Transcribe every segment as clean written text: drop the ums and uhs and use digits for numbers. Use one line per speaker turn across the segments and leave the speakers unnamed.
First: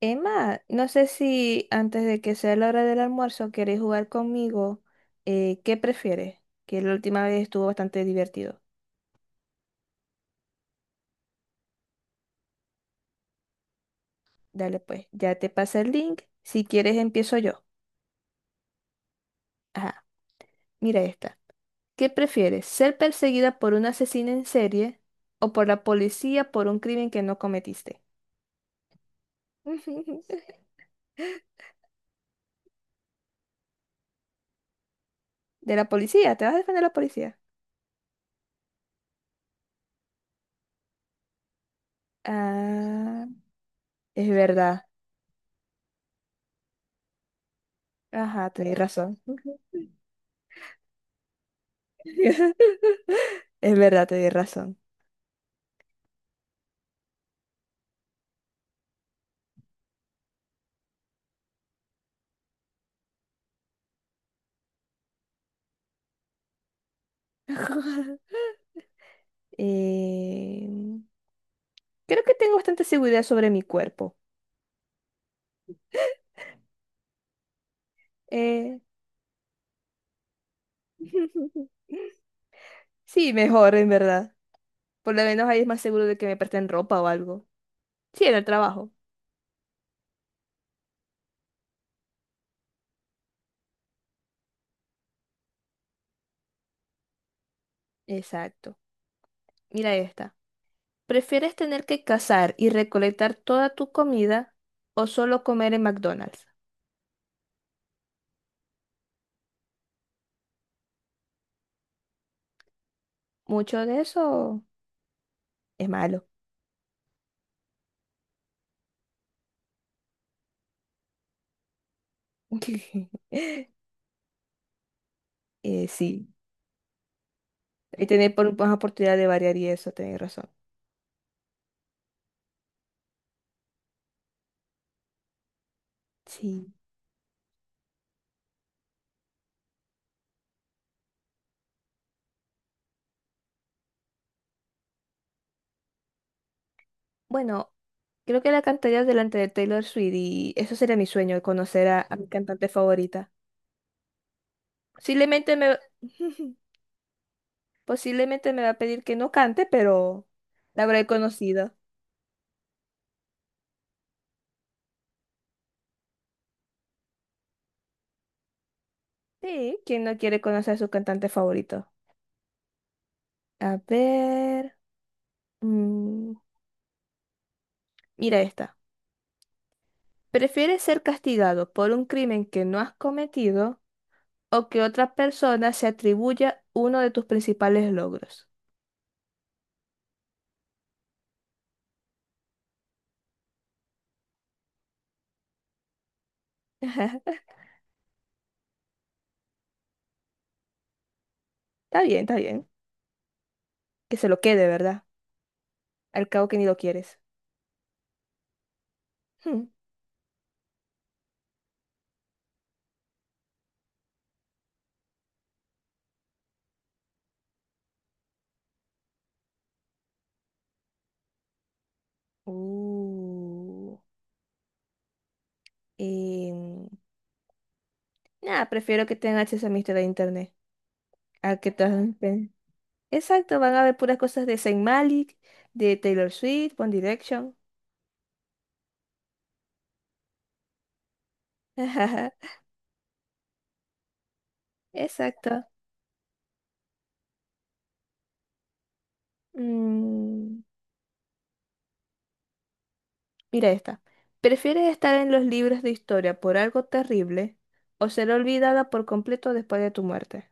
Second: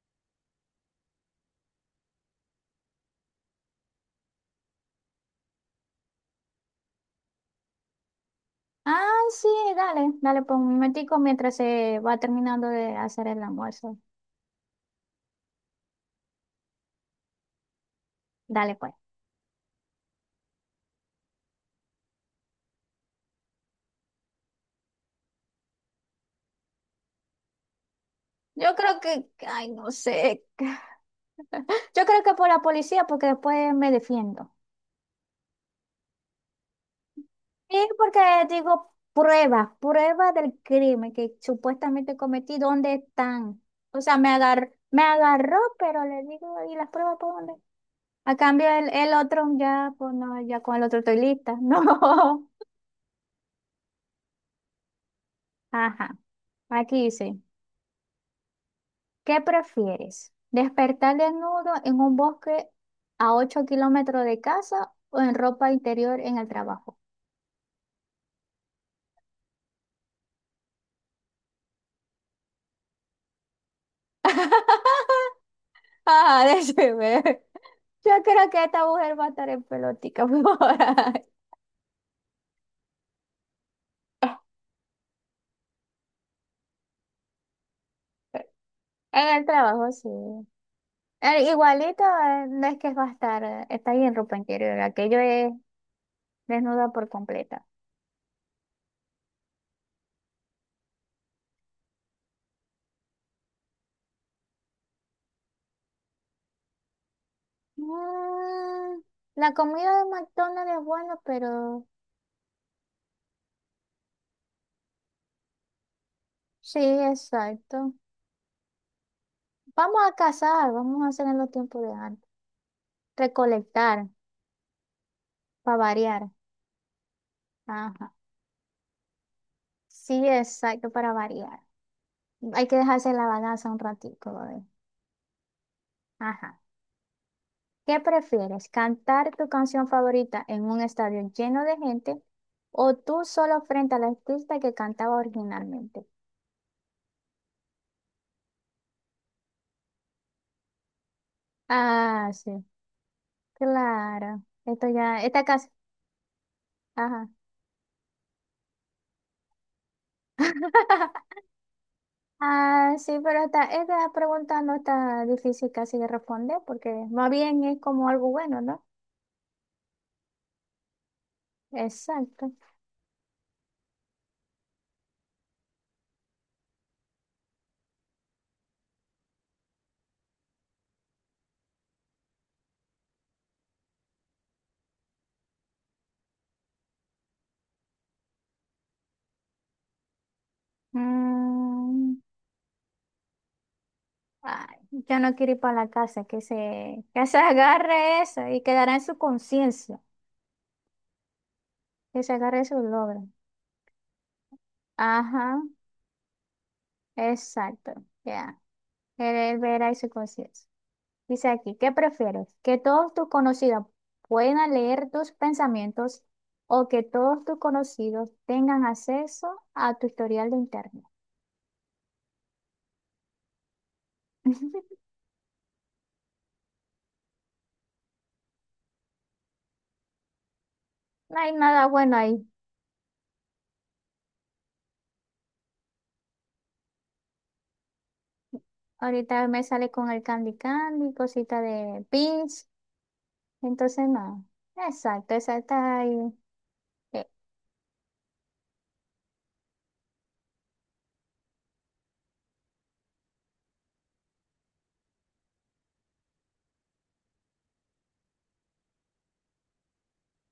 Emma, no sé si antes de que sea la hora del almuerzo queréis jugar conmigo. ¿Qué prefieres? Que la última vez estuvo bastante divertido.
Ah, sí, dale, dale, pues un momentico mientras se va terminando de hacer el almuerzo.
Dale pues, ya te pasé el link. Si quieres empiezo yo.
Dale, pues.
Ajá, mira esta. ¿Qué prefieres? ¿Ser perseguida por un asesino en serie o por la policía por un crimen que no cometiste?
Yo creo que, ay, no sé. Yo creo que por la policía, porque después me defiendo.
De la policía, ¿te vas a defender de la policía?
Y porque digo pruebas, pruebas del crimen que supuestamente cometí, ¿dónde
Ah,
están? O sea,
es verdad.
me agarró, pero le digo, ¿y las pruebas por dónde? A
Ajá,
cambio,
tenés
el
razón.
otro ya, pues no, ya con el otro estoy lista. No.
Es verdad, tenés razón.
Ajá, aquí sí. ¿Qué prefieres? ¿Despertar desnudo en un bosque a 8 kilómetros de casa o en ropa interior en el trabajo?
Eh, Creo que tengo bastante seguridad sobre mi cuerpo.
Ah, déjeme. Yo creo que
Eh,
esta mujer va a estar en pelotica por ahí.
sí, mejor, en verdad. Por lo menos ahí es más seguro de que me presten ropa o algo. Sí, en el trabajo.
En el trabajo, sí. Igualito, no es que va a estar, está ahí en ropa interior. Aquello es desnuda por completa.
Exacto. Mira esta. ¿Prefieres tener que cazar y recolectar toda tu comida o solo comer en McDonald's?
Mm, la comida de McDonald's es buena, pero
Mucho de eso es malo.
sí, exacto. Vamos a cazar, vamos a hacer en los tiempos de antes. Recolectar, para
Sí,
variar.
y
Ajá.
tener más oportunidad de variar y eso, tenés
Sí,
razón.
exacto, para variar. Hay que dejarse la balanza un ratito, ¿vale? Ajá.
Sí.
¿Qué prefieres? ¿Cantar tu canción favorita en un estadio lleno de gente o tú solo frente al artista que cantaba originalmente?
Bueno, creo que la cantaría delante de Taylor Swift y eso sería mi sueño, conocer a mi
Ah, sí,
cantante favorita.
claro. Esto ya, esta
Posiblemente
casa.
me,
Ajá.
posiblemente me va a pedir que no cante, pero la habré conocido.
Ah, sí, pero esta pregunta no está difícil casi de responder porque más bien es como algo bueno, ¿no?
Sí, ¿quién no quiere conocer a su cantante favorito?
Exacto.
A ver, mm, mira esta. ¿Prefieres ser castigado por un crimen que no has cometido o que otra persona se atribuya uno de tus principales logros?
Mm, ay, yo no quiero ir para la casa, que se,
Está
que se agarre eso y quedará en su conciencia,
bien,
que se
está
agarre
bien.
su logro.
Que se lo quede, ¿verdad?
Ajá,
Al cabo que ni lo quieres.
exacto, ya. Él
Hmm.
verá y su conciencia. Dice aquí, ¿qué prefieres? ¿Que todos tus conocidos puedan leer tus pensamientos o que todos tus conocidos tengan acceso a tu historial de internet?
Uh, em, nah, Prefiero que tengan acceso a mi historia de internet.
No hay
A que
nada
todas
bueno
las
ahí.
ven. Exacto, van a ver puras cosas de Saint Malik, de Taylor Swift, One Direction.
Ahorita me sale con el Candy Candy, cosita de Pinch. Entonces, no. Exacto,
Exacto.
exacto. Ay, eh,
Mm, mira esta. ¿Prefieres estar en los libros de historia por algo terrible o ser olvidada por completo después de tu muerte?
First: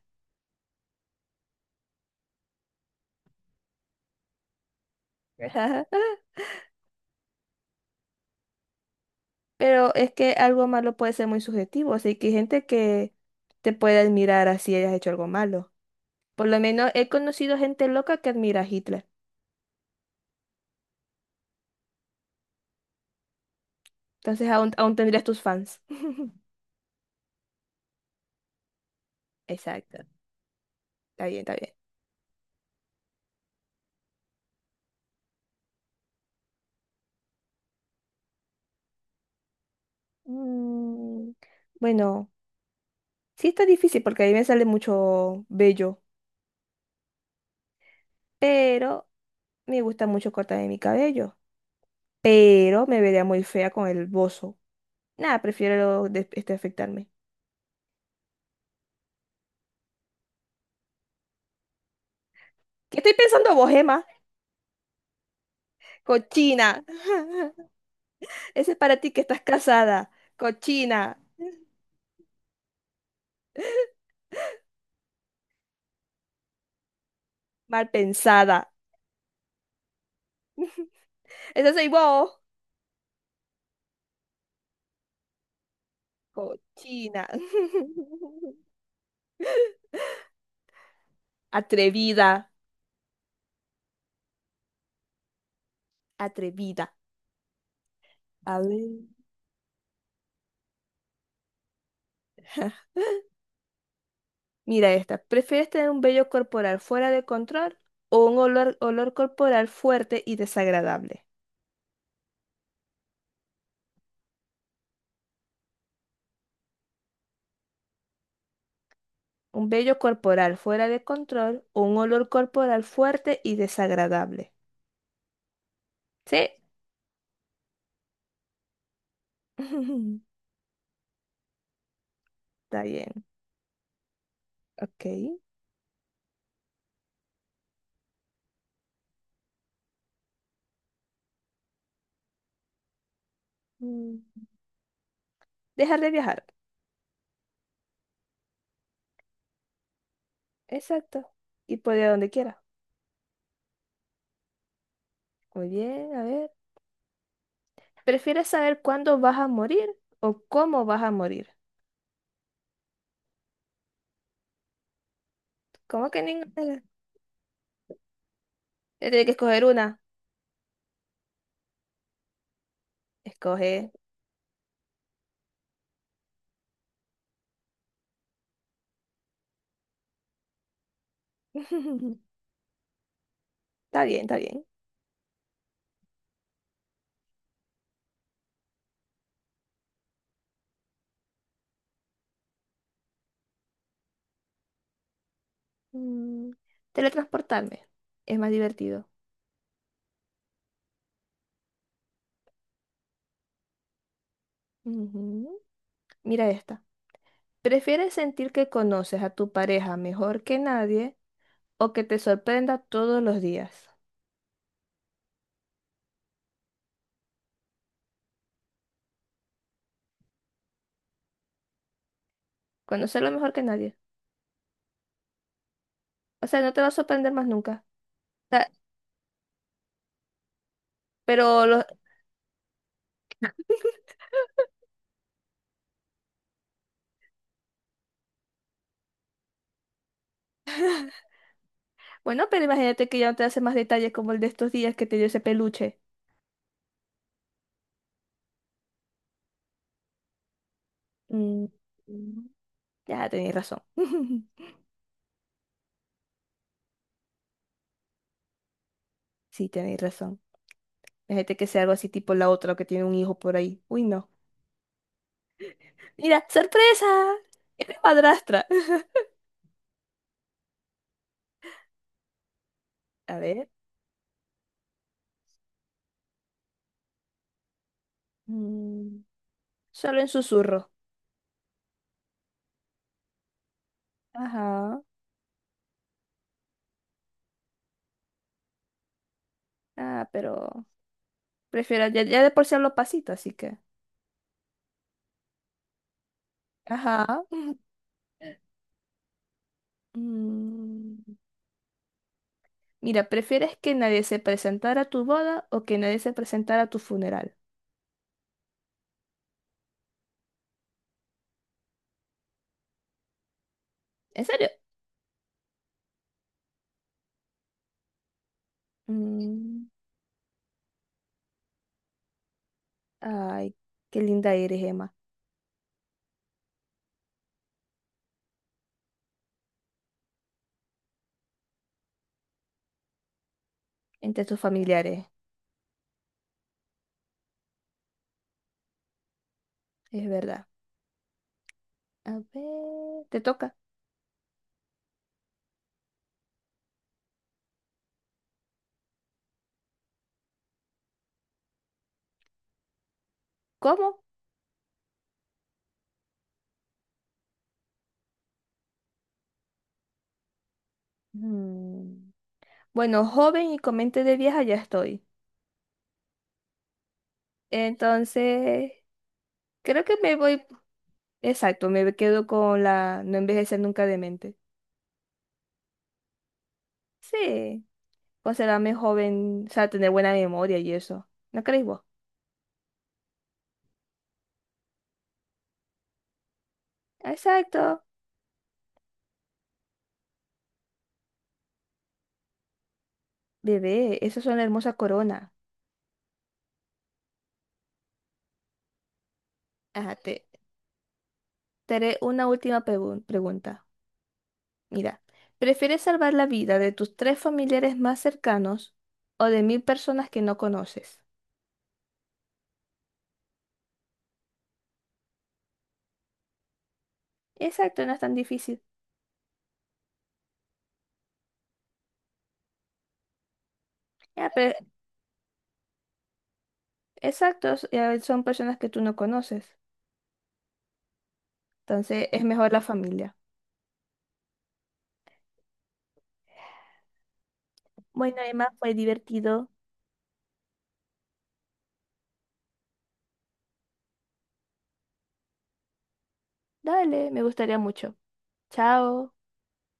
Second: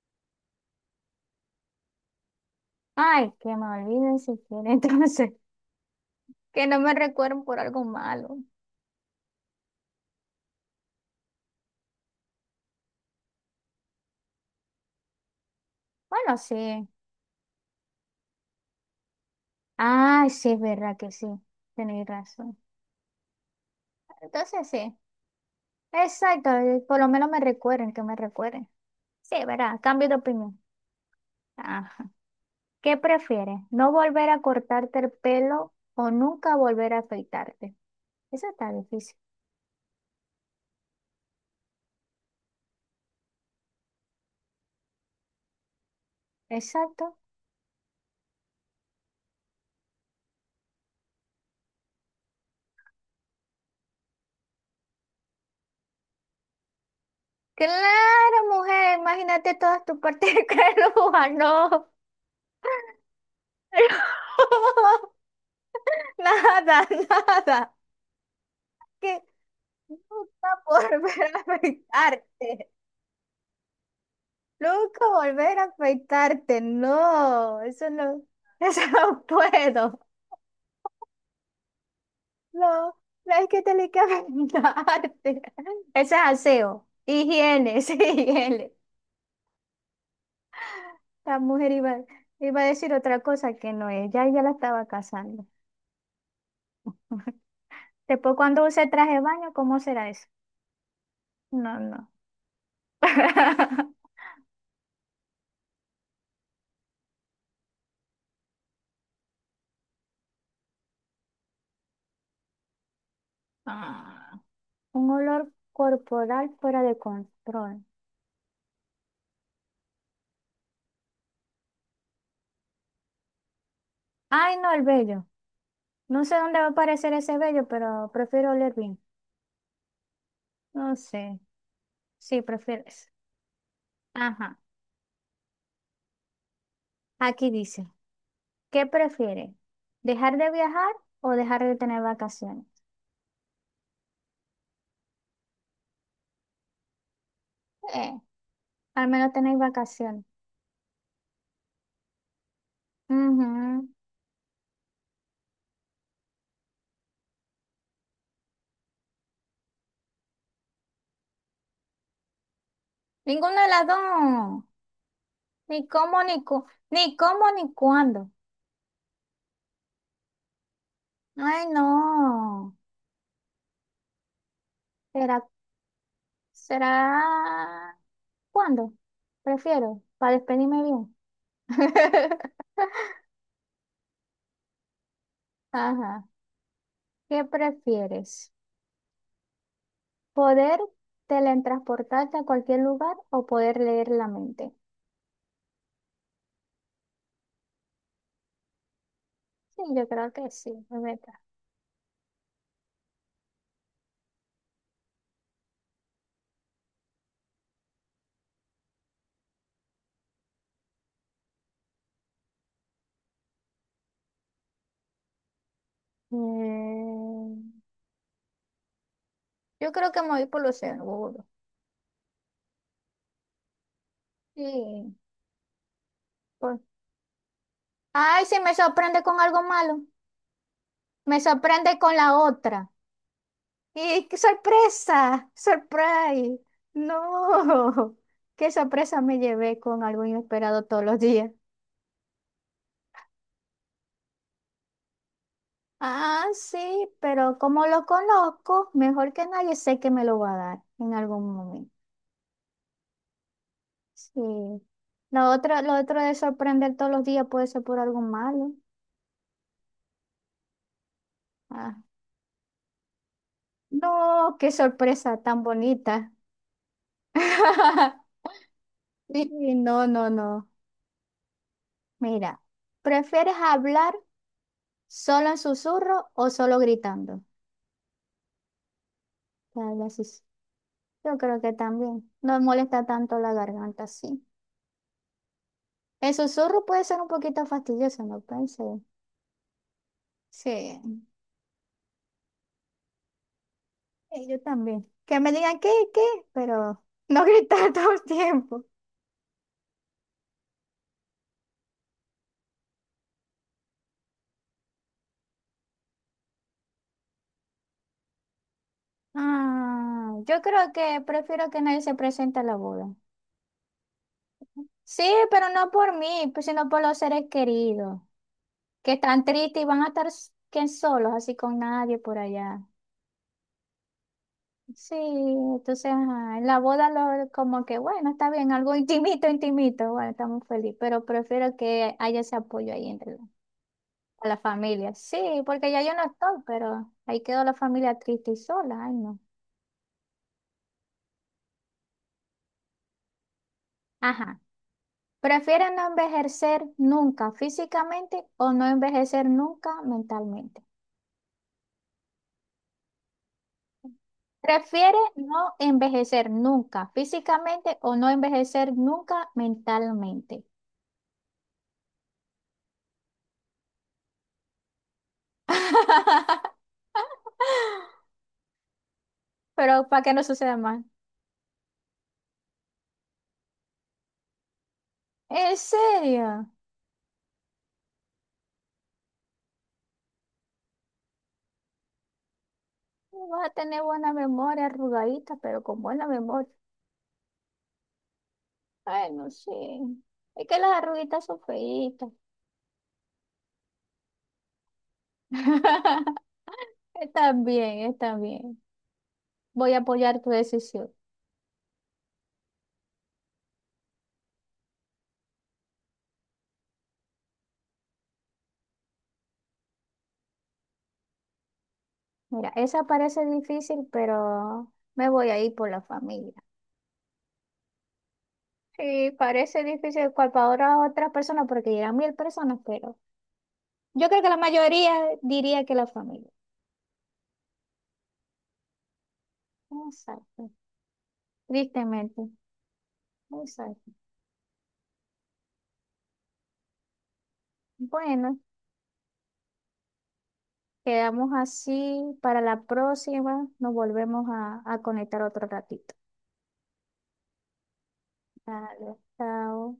ay, que me olviden si quieren. Entonces, que no me recuerden por algo malo.
Pero es que algo malo puede ser muy subjetivo, así que hay gente que te puede admirar así hayas hecho algo malo.
Bueno,
Por lo
sí.
menos he conocido gente loca que admira a Hitler.
Ay, sí, es verdad que sí. Tenéis razón.
Entonces
Entonces,
aún,
sí.
aún tendrías tus fans.
Exacto, por lo menos me recuerden, que me recuerden. Sí, ¿verdad?
Exacto.
Cambio de opinión.
Está bien, está bien.
Ajá. ¿Qué prefieres? ¿No volver a cortarte el pelo o nunca volver a afeitarte? Eso está difícil.
Mm, bueno, sí está difícil porque a mí me sale mucho bello,
Exacto.
pero me gusta mucho cortarme mi cabello. Pero me vería muy fea con el bozo. Nada, prefiero este afectarme.
Claro, mujer, imagínate todas tus partes de peluda, no.
¿Qué estoy pensando vos, Emma? Cochina.
Nada, nada.
Ese es para
Que
ti que estás casada,
nunca
cochina,
volver a afeitarte. Nunca volver a afeitarte, no.
mal
Eso no,
pensada.
eso no puedo.
Ese soy vos,
No, no es que tenés que bañarte. Ese es aseo.
cochina.
Higiene, ese es higiene. La mujer iba,
Atrevida,
iba a decir otra cosa que no es. Ya ella la estaba casando.
atrevida.
Después,
A
cuando use
ver.
traje de baño, ¿cómo será eso? No, no.
Mira esta. ¿Prefieres tener un vello corporal fuera de control o un olor corporal fuerte y desagradable?
Ah, un olor corporal fuera de control.
Un vello corporal fuera de control o un olor corporal fuerte y desagradable.
Ay, no, el vello. No sé
¿Sí?
dónde va a aparecer ese vello, pero prefiero oler bien. No sé. Sí, prefiero
Está
eso.
bien.
Ajá.
Ok.
Aquí dice. ¿Qué prefieres? ¿Dejar de viajar o dejar de tener vacaciones?
Mm. Dejar de viajar.
Eh, al menos tenéis vacaciones.
Exacto. Y puede ir a donde quiera.
Ujú.
Muy bien, a ver. ¿Prefieres saber cuándo vas a morir o cómo vas a morir?
Ninguna de las dos. Ni
¿Cómo
cómo,
que ninguna?
ni cómo, ni cuándo.
Tienes que escoger una.
Ay, no.
Escoge.
¿Será, será cuándo? Prefiero, para despedirme bien.
Está bien, está bien.
Ajá. ¿Qué prefieres? ¿Poder teletransportarte a cualquier lugar o poder leer la mente?
Mm, teletransportarme. Es más divertido.
Sí, yo creo que sí.
Ujú. Mira esta. ¿Prefieres sentir que conoces a tu pareja mejor que nadie o que te sorprenda todos los días?
Mm, yo creo que me voy por lo seguro.
Conocerlo mejor que nadie.
Sí,
O sea, no
pues.
te va a sorprender más nunca.
Ay,
O
sí,
sea,
me sorprende con algo malo. Me
pero
sorprende con la otra. ¡Y qué sorpresa! ¡Surprise! ¡No! ¡Qué sorpresa me llevé con algo inesperado todos los días!
bueno, pero imagínate que ya no te hace más detalles como el de estos días que te dio ese peluche.
Ah, sí, pero como lo conozco, mejor que nadie sé que me lo va a dar en algún
Mm,
momento.
mm, ya tenéis razón.
Sí. Lo otro de sorprender todos los días puede ser por algo malo.
Sí, tenéis razón. Imagínate que sea algo
Ajá.
así tipo la otra que tiene un hijo por ahí. Uy, no.
No, qué sorpresa tan bonita.
Mira, sorpresa. Es mi madrastra.
Sí, no, no, no. Mira,
A
¿prefieres
ver.
hablar solo en susurro o solo gritando?
Mm,
Te hablas
solo en
sus-
susurro.
Yo creo que también. No molesta tanto la garganta, sí.
Ajá.
El susurro puede ser un poquito fastidioso, no pensé.
Ah, pero
Sí,
prefiero ya de por sí los pasitos, así que.
y yo también. Que me digan qué, pero
Ajá.
no gritar todo el tiempo.
Mm, mira, ¿prefieres que nadie se presentara a tu boda o que nadie se presentara a tu funeral?
Ah, yo creo que prefiero que nadie se presente a la boda.
¿En serio?
Sí, pero no por mí, pues, sino por los seres queridos, que están tristes y
Mm,
van a estar que solos, así con nadie por allá.
ay, qué linda eres,
Sí,
Emma.
entonces, ajá, en la boda lo, como que, bueno, está bien, algo intimito, intimito, bueno, estamos felices, pero prefiero que haya ese apoyo ahí
Entre
a la
tus
familia.
familiares,
Sí, porque ya yo no estoy, pero ahí quedó la familia triste y sola, ay no.
es verdad. A ver, te toca.
Ajá. ¿Prefieren no envejecer nunca físicamente o no envejecer nunca mentalmente?
¿Cómo?
Prefiere no envejecer nunca físicamente o no envejecer nunca mentalmente.
Mm, bueno, joven y con mente de vieja ya estoy. Entonces,
Pero
creo que
para que
me
no
voy,
suceda más.
exacto, me quedo con la no envejecer nunca de mente.
¿En serio?
Sí, considerarme joven, o sea, tener buena memoria y eso. ¿No creéis vos?
Vas a tener buena memoria, arrugadita, pero con buena memoria.
Exacto.
Ay, no sé. Es que las arruguitas son feitas.
Bebé, eso es una hermosa corona.
Está bien, está bien. Voy a
Ajá,
apoyar tu decisión.
te haré una última pregunta. Mira, ¿prefieres salvar la vida de tus tres familiares más cercanos o de 1.000 personas que no conoces?
Mira, esa parece difícil, pero me voy a ir por la familia.
Exacto, no es tan difícil.
Sí, parece difícil cual para otras personas porque llegan 1000 personas, pero yo creo que
Ya,
la
pero
mayoría diría que la familia.
exactos son personas que tú no conoces.
Exacto.
Entonces es
Tristemente.
mejor la familia.
Exacto.
Bueno,
Bueno,
Emma, fue divertido.
quedamos así para la próxima. Nos volvemos a conectar otro ratito.
Dale, me gustaría mucho.
Dale,
Chao.
chao.